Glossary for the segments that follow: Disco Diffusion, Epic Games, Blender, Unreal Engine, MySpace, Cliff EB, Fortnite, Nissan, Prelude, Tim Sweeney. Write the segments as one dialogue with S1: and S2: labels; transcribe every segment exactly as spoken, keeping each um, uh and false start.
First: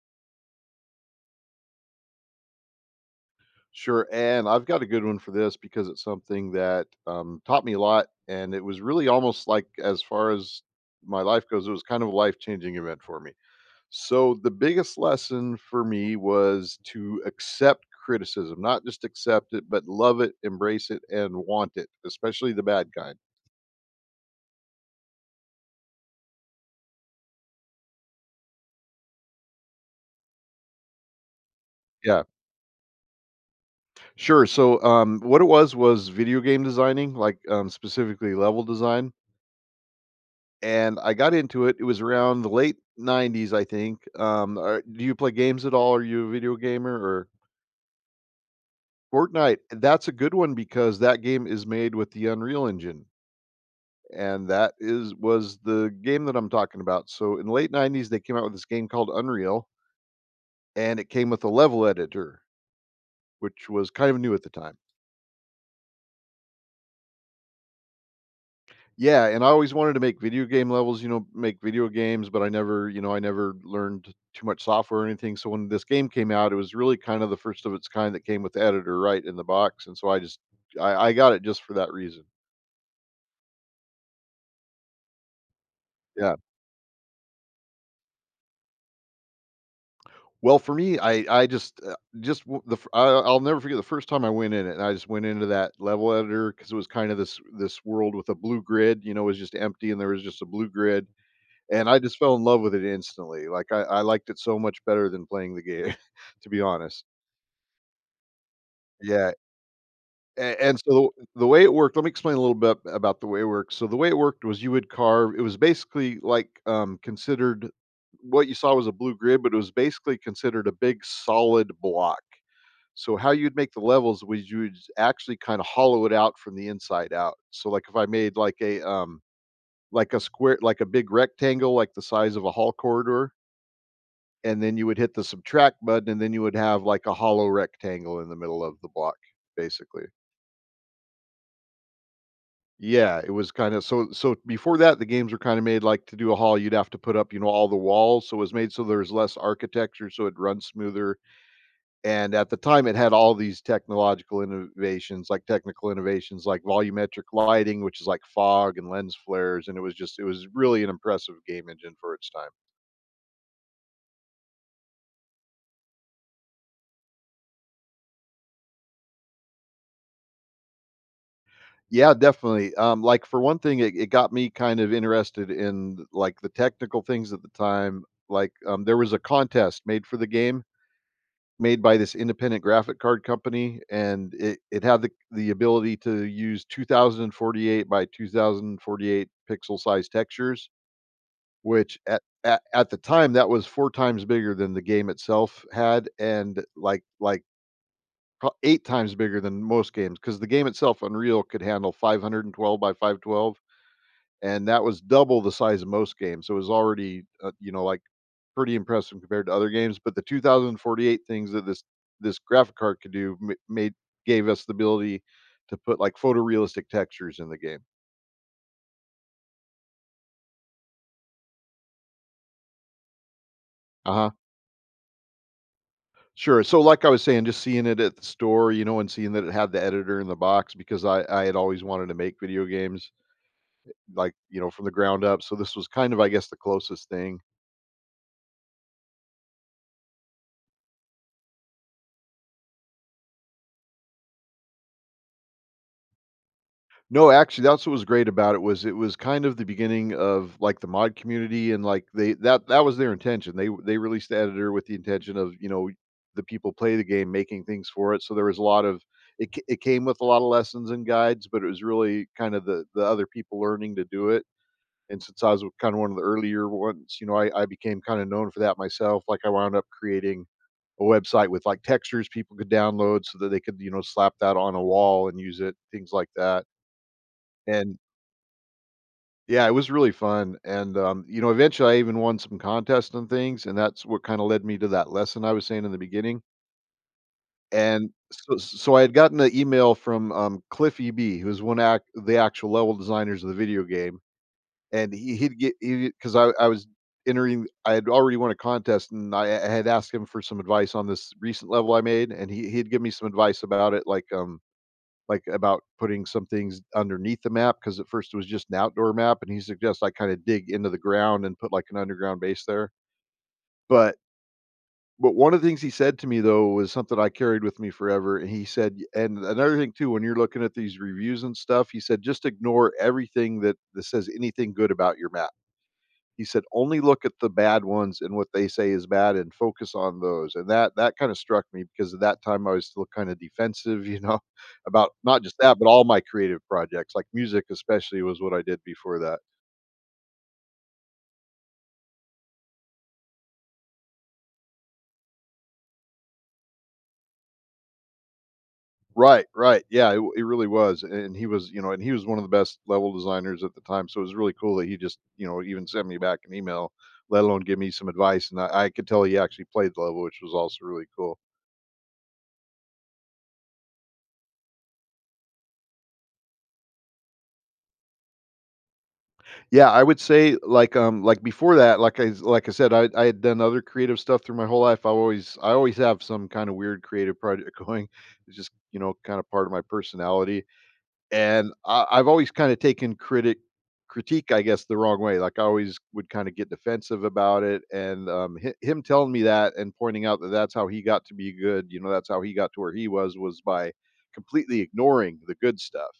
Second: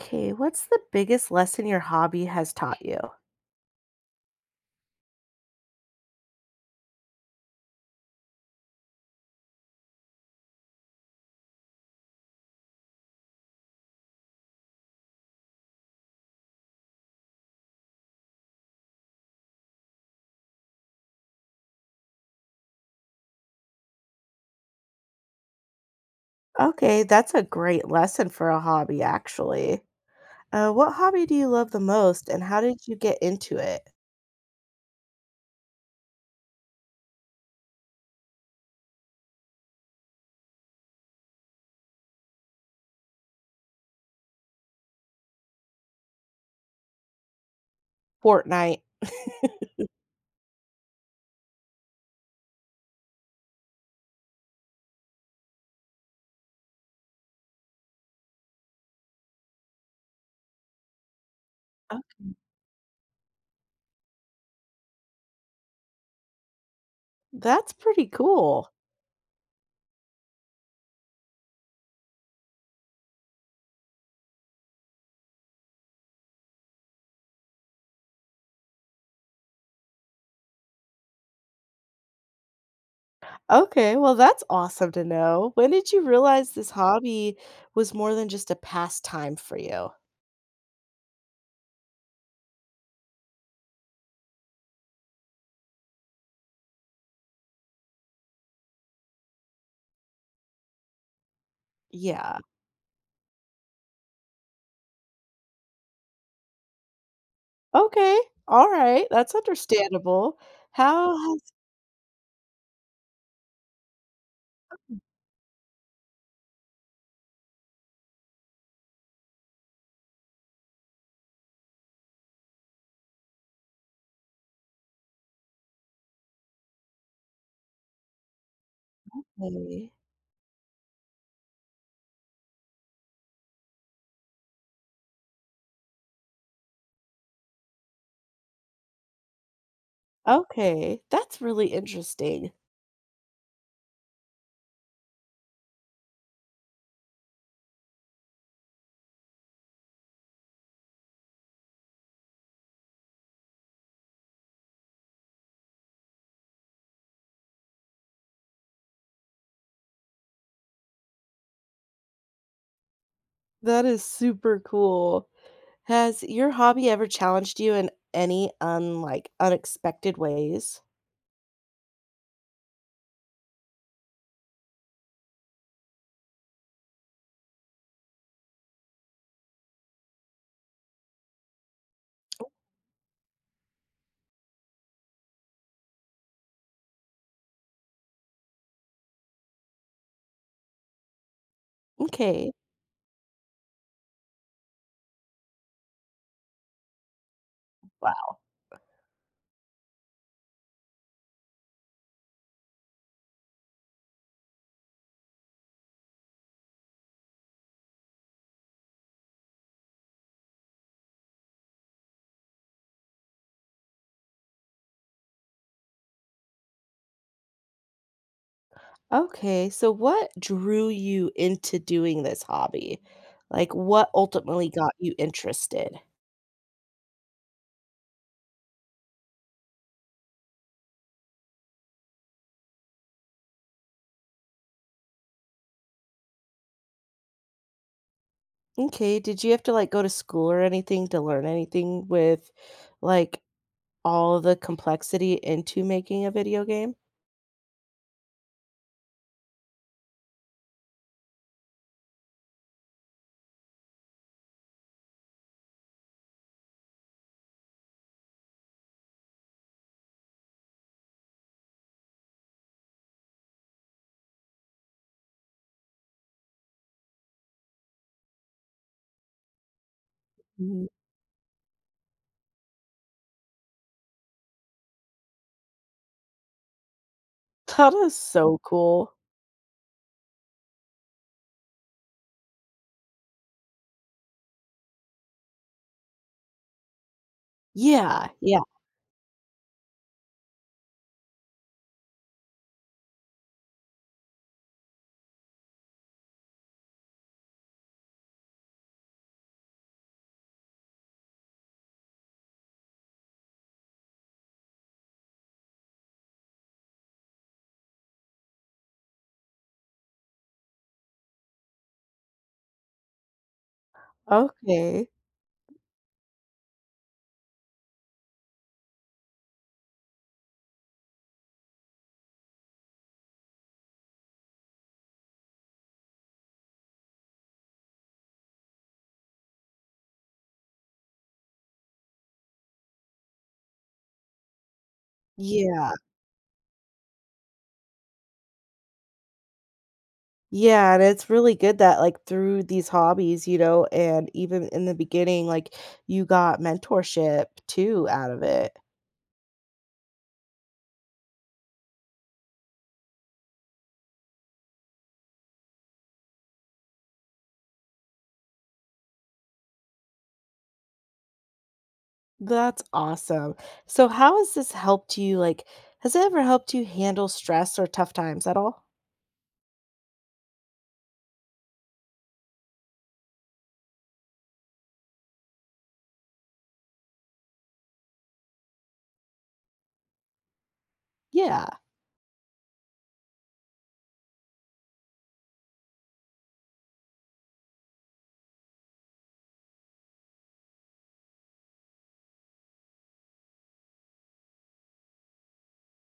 S1: Okay, what's the biggest lesson your hobby has taught you?
S2: Sure, and I've got a good one for this because it's something that, um, taught me a lot, and it was really almost like as far as my life goes, it was kind of a life-changing event for me. So, the biggest lesson for me was to accept criticism, not just accept it, but love it, embrace it, and want it, especially the bad kind.
S1: Okay, that's a great lesson for a hobby, actually. Uh, what hobby do you love the
S2: Yeah,
S1: most, and how did you get into it?
S2: sure, so, um, what it was was video game designing, like, um, specifically level design. And I got into it, it was around the late nineties, I think. Um, are do you play games at all? Are you a video gamer or
S1: Fortnite.
S2: Fortnite, that's a good one because that game is made with the Unreal Engine, and that is was the game that I'm talking about. So in the late nineties, they came out with this game called Unreal, and it came with a level
S1: Oh.
S2: editor, which was kind of new at the time.
S1: That's pretty cool.
S2: Yeah, and I always wanted to make video game levels, you know, make video games, but I never, you know, I never learned too much software or anything. So when this game came out, it was really kind of the first of its kind that came with the editor right in the box, and so I just I, I got it just for that reason.
S1: Okay, well, that's awesome to know. When did you
S2: Yeah.
S1: realize this hobby was more than just a pastime for you?
S2: Well, for me, I I just uh, just w- the f- I, I'll never forget the first time I went in it. And I just went into that level editor because it was kind of this this world with a blue grid. You know, it was just empty, and there was just a blue grid. And I just fell
S1: Yeah.
S2: in love with it instantly, like, I I liked it so much better than playing the game, to be honest.
S1: Okay. All right.
S2: Yeah,
S1: That's understandable.
S2: a and so the
S1: How
S2: the way it worked, let me explain a little bit about the way it worked. So the way it worked was you would carve it was basically, like, um, considered what you saw was a blue grid, but it was basically considered a big solid block. So how you'd make the levels was you would actually kinda hollow it out from the inside out. So, like, if I made, like, a, um
S1: has—
S2: like a square like a big rectangle, like the size of a hall corridor, and then you would hit the subtract button, and then you would have like a hollow rectangle in the middle of the block, basically.
S1: okay, that's really interesting.
S2: Yeah, it was kind of so. So Before that, the games were kind of made like to do a hall, you'd have to put up, you know, all the walls. So it was made so there's less architecture, so it runs smoother. And at the time, it had all these technological innovations, like technical innovations, like volumetric lighting, which is like fog and lens flares. And it was just, it was really an impressive game engine for its time.
S1: That is super cool. Has your hobby ever challenged you in any unlike unexpected ways?
S2: Yeah, definitely. Um, like for one thing, it, it got me kind of interested in like the technical things at the time. Like um, there was a contest made for the game, made by this independent graphic card company, and it, it had the, the ability to use two thousand forty-eight by two thousand forty-eight pixel size textures, which at,
S1: Okay.
S2: at at the time that was four times bigger than the game itself had, and like like
S1: Wow.
S2: pro- eight times bigger than most games, because the game itself, Unreal, could handle five twelve by five twelve, and that was double the size of most games. So it was already, uh, you know, like pretty impressive compared to other games. But the two thousand forty-eight things that this this graphic card could do ma- made gave us the ability to put like photorealistic textures in the game.
S1: Okay, so what drew you into doing this hobby? Like what
S2: Uh huh.
S1: ultimately got you interested?
S2: Sure. So, like I was saying, just seeing it at the store, you know, and seeing that it had the editor in the box, because I I had always wanted to make video games like you know from the ground up. So this was kind of, I guess, the closest thing.
S1: Okay, did you have to like go to school or anything to learn anything with, like, all the complexity into making a video game?
S2: No, actually, that's what was great about it was it was kind of the beginning of like the mod community, and like they that that was their intention. They they released the editor with the intention of you know the people play the game making things for it. So there was a lot of it. ca- It came with a lot of lessons and guides, but it was really kind of the the other people learning to do it. And since I was kind of one of the earlier ones, you know, I, I became kind of known for that myself. Like I wound up creating
S1: Mhm.
S2: a website with like textures people could download so that they could you know slap that on a wall and use it, things like that,
S1: That
S2: and
S1: is so cool.
S2: yeah, it was really fun, and, um, you know, eventually, I even won some contests and things, and that's what kinda led me to that lesson I was saying in the beginning, and
S1: Yeah.
S2: so
S1: Yeah.
S2: so I had gotten an email from, um, Cliff E B, who's one act the actual level designers of the video game, and he he'd get he would get, because I I was entering I had already won a contest, and I I had asked him for some advice on this recent level I made, and he he'd give me some advice about it, like, um like, about putting some things underneath the map because at first it was just an outdoor map, and he suggests I kinda dig into the ground and put, like, an underground base there. But
S1: Okay.
S2: but one of the things he said to me, though, was something I carried with me forever, and he said and another thing too, when you're looking at these reviews and stuff, he said, "Just ignore everything that that says anything good about your map." He said, "Only look at the bad ones and what they say is bad and focus on those." And that that kinda struck me because at that time, I was still kinda defensive, you know, about not just that, but
S1: Yeah.
S2: all my creative projects, like music especially was what I did before that.
S1: Yeah, and it's really good that, like, through these hobbies, you know, and even in the beginning, like, you got mentorship too out of it.
S2: Right, right, yeah, it w it really was, and he was, you know, and he was one of the best level designers at the time, so it was really cool that he just, you know, even sent me back an email, let alone give me some advice, and I I could tell he actually played the level, which was also really cool.
S1: That's awesome. So how has this helped you, like, has it ever helped you handle stress or tough times at all?
S2: Yeah, I would say like, um, like before that, like I like I said, I I had done other creative stuff through my whole life. I always I always have some kind of weird creative project going. It's just you know kind of part of my personality,
S1: Yeah.
S2: and I, I've always kind of taken critic critique, I guess, the wrong way. Like I always would kind of get defensive about it, and um, hi- him telling me that and pointing out that that's how he got to be good. You know, that's how he got to where he was was by completely ignoring the good stuff,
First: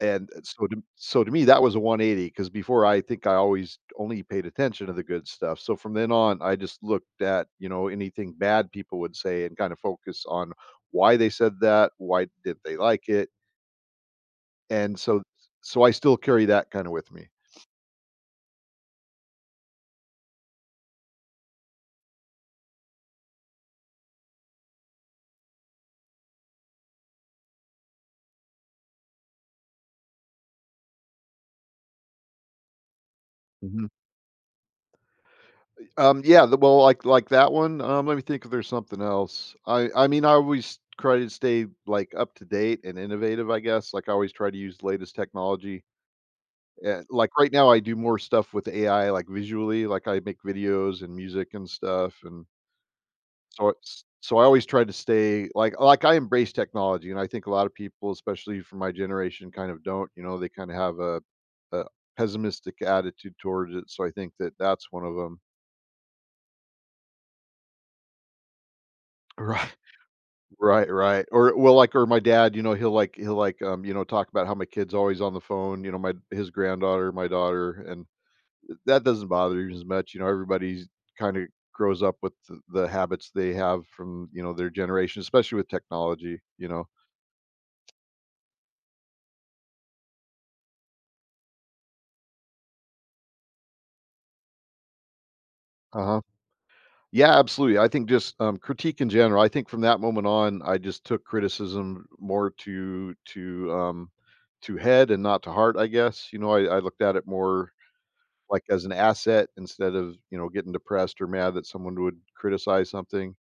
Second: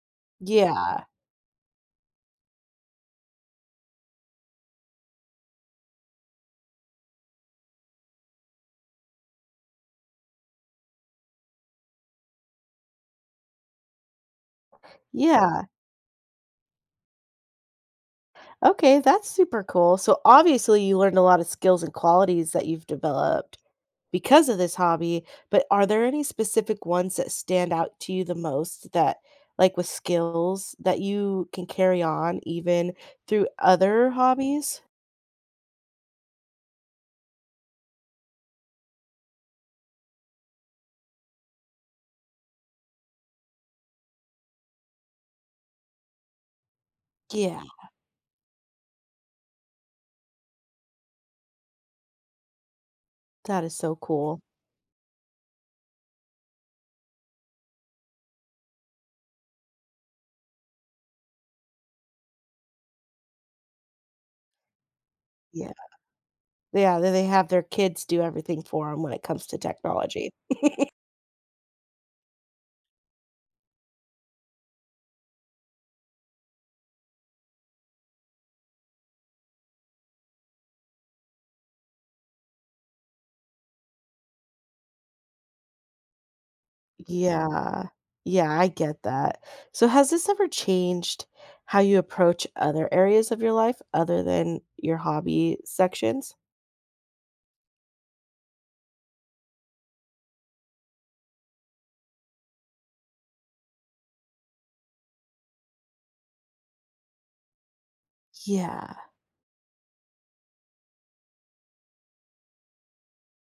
S2: and uh, so to
S1: Yeah.
S2: so to me, that was a one eighty. Because before I think I always only paid attention to the good stuff. So from then on, I just looked at, you know, anything bad people would say and kind of focus on why they said that, why did they like it, and so
S1: Yeah.
S2: so I still carry that kinda with me.
S1: Okay, that's super cool. So obviously you learned a lot of skills and qualities that you've developed because of this hobby, but are there any specific ones that stand out to you the most, that, like, with skills that you can carry on even through
S2: Mhm.
S1: other hobbies?
S2: Um, yeah, the well, like like that one, um, let me think if there's something else. I I mean, I always try to stay, like, up to date and innovative, I guess, like, I always try to use the latest technology. Yeah, like right
S1: Yeah,
S2: now I do more stuff with A I, like visually, like I make videos and music and stuff, and
S1: that
S2: so
S1: is so
S2: it's so
S1: cool.
S2: I always try to stay like like I embrace technology, and I think a lot of people, especially from my generation, kind of don't. You know, they kind of have a, a pessimistic attitude towards it. So I think that that's one of them.
S1: Yeah. Yeah, then they have their kids do everything for them when it comes to
S2: Right.
S1: technology.
S2: Right, right. Or well, like, or my dad, you know, he'll like, he'll like, um, you know, talk about how my kid's always on the phone. You know, my his granddaughter, my daughter, and that doesn't bother you as much, you know, everybody's kinda grows up with the the habits they have from, you know, their generation, especially with technology, you know?
S1: Yeah. Yeah, I get that. So, has this ever changed how you approach other areas of your life other than your hobby
S2: Uh-huh.
S1: sections?
S2: Yeah, absolutely. I think just, um, critique in general, I think from that moment on, I just took criticism more to to, um to head and not to heart, I guess, you know. I I looked at it more, like, as an
S1: Yeah.
S2: asset instead of, you know, getting depressed or mad that someone would criticize something.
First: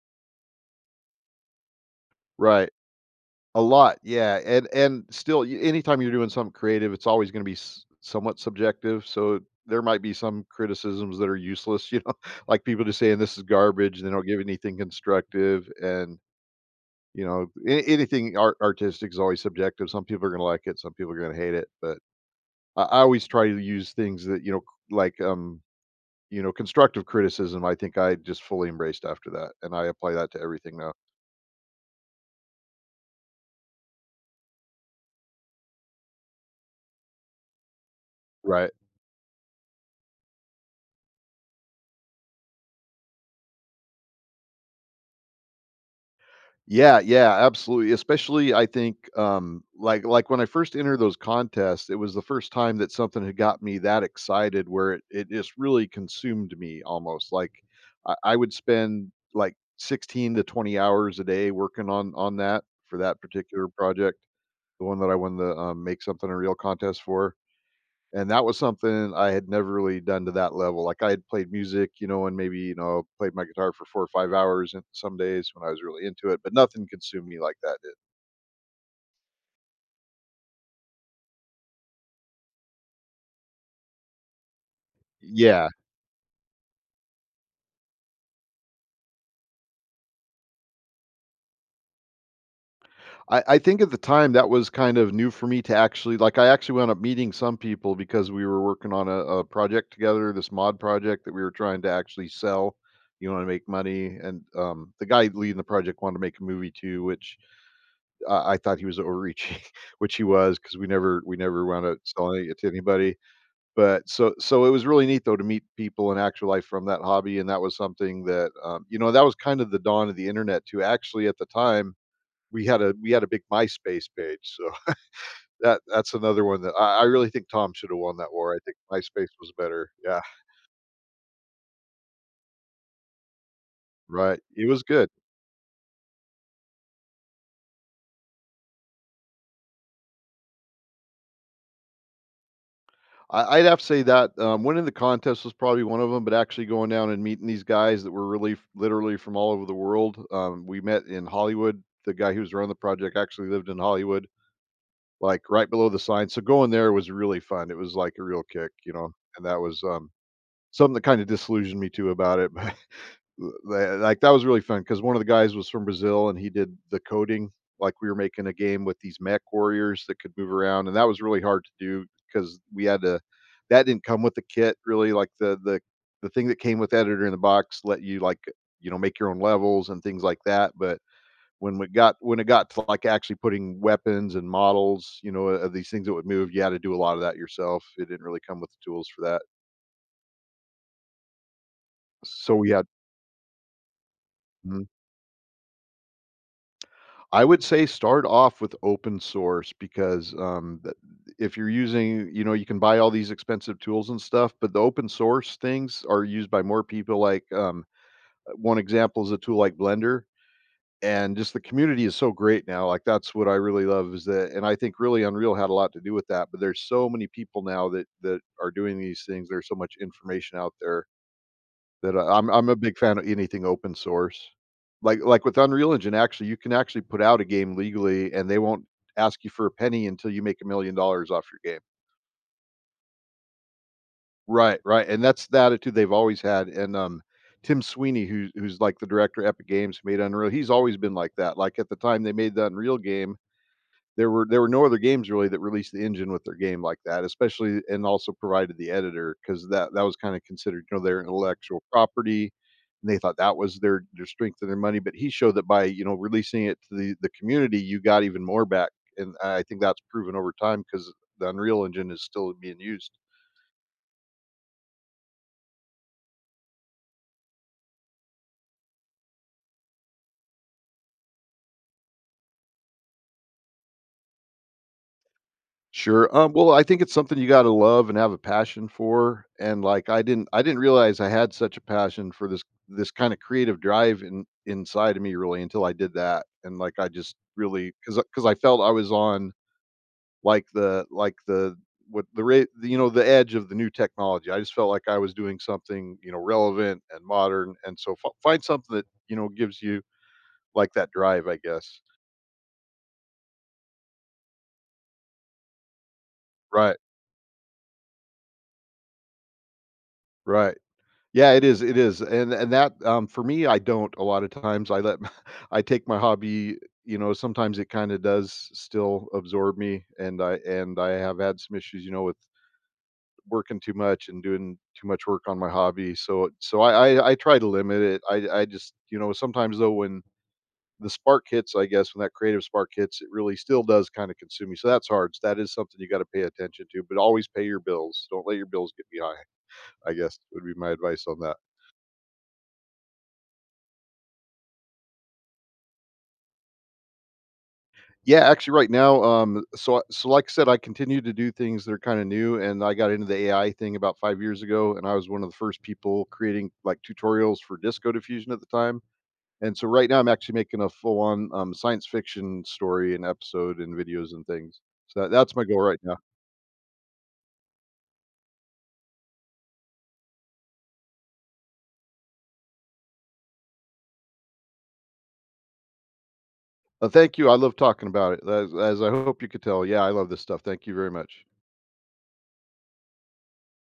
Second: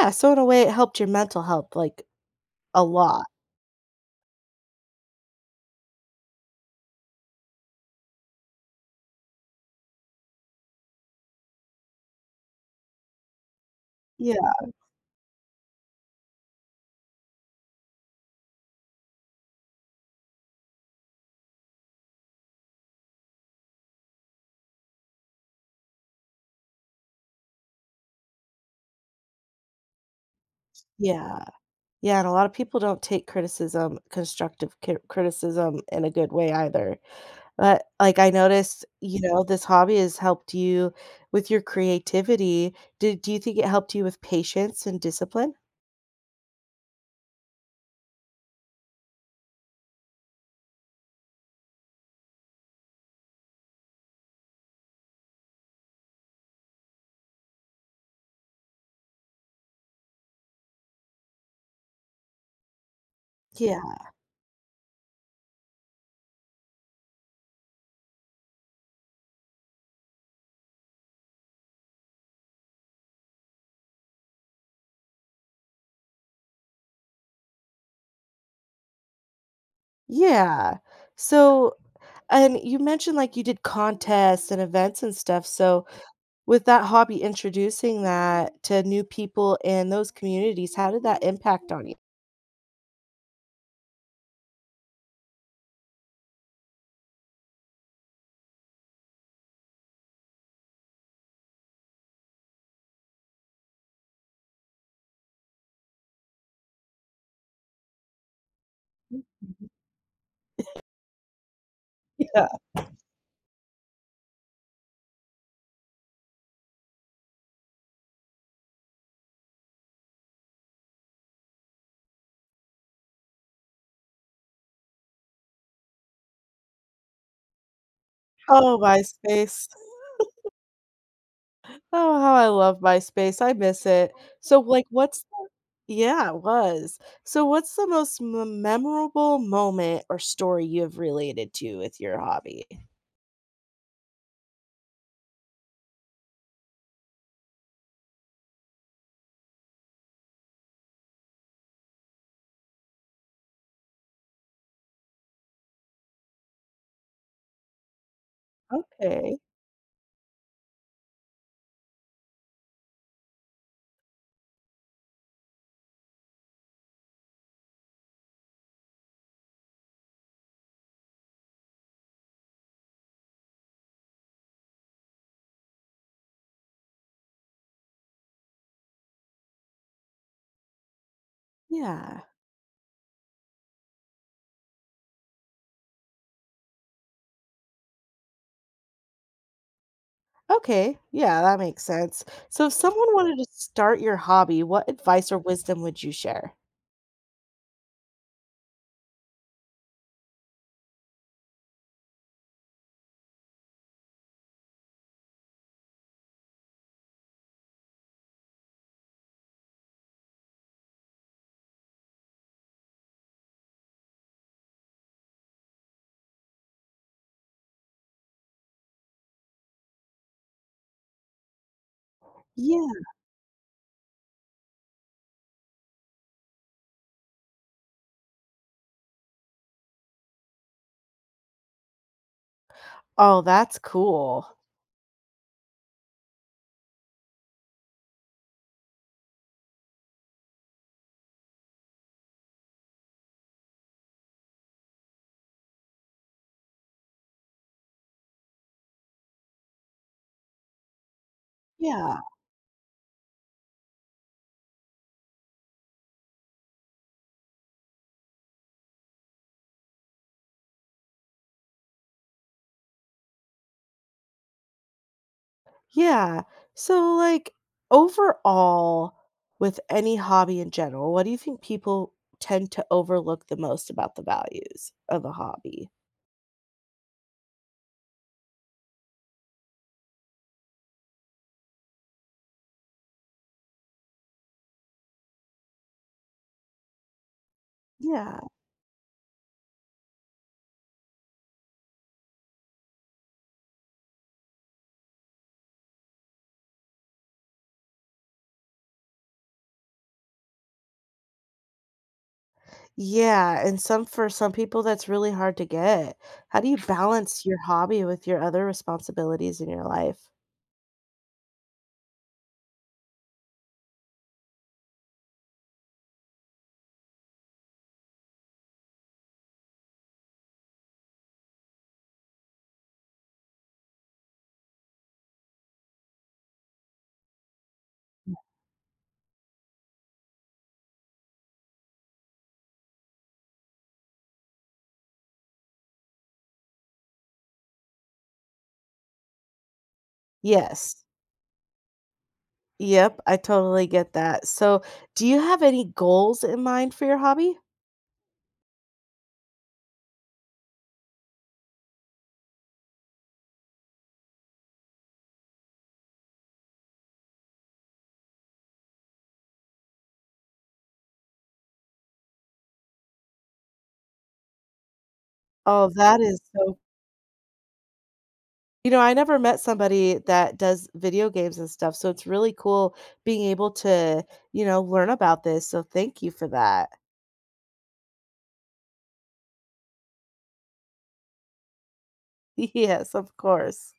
S1: Yeah, so in a way, it helped your mental health, like,
S2: Right.
S1: a lot.
S2: A lot, yeah, and and still, y anytime you're doing something creative, it's always gonna be s somewhat subjective, so there might be some criticisms that are useless, you know, like people just saying this is garbage, and they don't give
S1: Yeah,
S2: anything constructive. And, you know, a anything art artistic is always subjective. Some people are gonna like it, some people are gonna hate it, but I I always try to use things that, you know, c like, um, you know, constructive criticism, I think I just fully embraced after that, and I apply that to everything now.
S1: yeah. Yeah, and a lot of people don't take criticism, constructive cri criticism in a good way either. But, like, I
S2: Right.
S1: noticed, you know, this hobby has helped you with your creativity. Do do you think it helped you with patience and discipline?
S2: Yeah, yeah, absolutely. Especially, I think, um, like like when I first entered those contests, it was the first time that something had got me that excited, where it it just really consumed me almost. Like I, I would spend like sixteen to twenty hours a day working on on that, for that particular
S1: Yeah.
S2: project, the one that I won the um, make something a real contest for. And that was something I had never really done to that level. Like I had played music, you know, and maybe, you know, played my guitar for four or five hours and some days when I was really into it, but nothing consumed me like that did.
S1: Yeah. So, and you mentioned, like, you did contests and events and stuff.
S2: Yeah.
S1: So, with that hobby, introducing that to new people in those communities, how did that impact on you?
S2: I I think at the time that was kind of new for me. To actually like I actually wound up meeting some people because we were working on a, a project together, this mod project that we were trying to actually sell, you know, to make money. And um the guy leading the project wanted to make a movie too, which I I thought he was overreaching, which he was, because we never we never wound up
S1: Yeah.
S2: selling it to anybody, but so so it was really neat, though, to meet people in actual life from that hobby. And that was something that, um you know, that was kind of the dawn of the internet too, actually. At the time, we had a we had a big MySpace page, so that that's another one that I I really think Tom should have won that war. I think
S1: Oh,
S2: MySpace was
S1: MySpace.
S2: better. Yeah,
S1: Oh, how I love MySpace. I miss it.
S2: right.
S1: So,
S2: It was
S1: like,
S2: good.
S1: what's— yeah, it was. So, what's the most m- memorable moment or story you have related to with your hobby?
S2: I, I'd have to say that, um, winning the contest was probably one of them, but actually going down and meeting these guys that were really f- literally from all over the world. Um, we met in Hollywood. The guy who was running the project actually lived in Hollywood, like right below the sign. So going there was really fun. It was like a real kick, you know,
S1: Okay.
S2: and that was um, something that kind of disillusioned me too about it. L Like, that was really fun because one of the guys was from Brazil, and he did the coding. Like, we were making a game with these mech warriors that could move around, and that was really hard to do because we had to that didn't come with the kit, really. Like, the the the thing that came with Editor in the Box let you, like, you know, make your own levels and things like that, but when we got
S1: Yeah.
S2: when it got to, like, actually putting weapons and models, you know, of these things that would move, you had to do a lot of that yourself. It didn't really come with the tools for that.
S1: Okay. Yeah, that makes sense.
S2: So
S1: So,
S2: we
S1: if
S2: had
S1: someone wanted to start your hobby,
S2: Mhm.
S1: what advice or wisdom would you share?
S2: I would say start off with open source because um, th- if you're using, you know, you can buy all these expensive tools and stuff, but the open source things are used by more people. Like, um, uh, one example is a tool like Blender, and just the community is so great now. Like, that's what I really love is that, and I think really Unreal had a lot to do with that. But there's so many people now that that are doing these things. There's so much information out there that I I'm I'm a
S1: Yeah.
S2: big fan of anything open source. Like like with Unreal Engine, actually, you can actually put out a game legally, and they won't ask you for a penny until you make one million dollars off your game.
S1: Oh, that's cool.
S2: Right, right, and that's the attitude they've always had. And, um, Tim Sweeney, who's who's, like, the director of Epic Games, who made Unreal, he's always been like that. Like, at the time they made the Unreal game, there were there were no other games, really, that released the engine with their game like that, especially, and also provided the editor, because that that was kind of considered, you know, their intellectual
S1: Yeah.
S2: property. And they thought that was their their strength and their money, but he showed that by, you know, releasing it to the the community, you got even more back. And I think that's proven over time because the Unreal Engine is still being used.
S1: Yeah. So, like, overall, with any hobby in general, what do you think people tend to overlook the most about the values of a hobby?
S2: Sure. Um, well, I think it's something you gotta love and have a passion for. And, like, I didn't I didn't realize I had such a passion for this, this kinda creative drive in inside of me, really, until I did that. And, like, I just really 'cause
S1: Yeah.
S2: because I felt I was on, like, the like, the what the rate, you know, the edge of the new technology. I just felt like I was doing something, you know, relevant and modern, and so fi find something that, you know, gives you, like, that drive, I guess.
S1: Yeah. And some, for some people, that's really hard to get. How do you
S2: Right,
S1: balance your hobby with your other responsibilities in your life?
S2: right. Yeah, it is, it is. And and that, um, for me, I don't a lot of times, I let my I take my hobby, you know, sometimes it kinda does still absorb me, and I and I have had some issues, you know, with working too much and doing too much work on my hobby. So so I I I try to limit it. I I just, you know, sometimes, though, when the spark hits, I guess, when that creative spark hits, it really still does kinda consume me, so that's hard. So that is something you gotta pay attention to, but always pay your bills, don't let your bills get you high, I guess, would be my
S1: Yes.
S2: advice on that.
S1: Yep, I totally get that. So, do you have any goals in mind for your hobby?
S2: Yeah, actually, right now, um, so so like I said, I continue to do things that are kinda new, and I got into the A I thing about five years ago, and I was one of the first people creating, like, tutorials for Disco Diffusion at the time. And so right now I'm actually making a full-on, um, science fiction story and episode and videos and things. So that that's my goal
S1: Oh,
S2: right now.
S1: that is so— you know, I never met somebody that does video games and stuff, so it's really cool being able to, you know, learn about this. So, thank you for that.
S2: Uh, thank you, I love talking about it, as as I hope you could tell. Yeah, I love this stuff. Thank you very much.
S1: Yes, of course.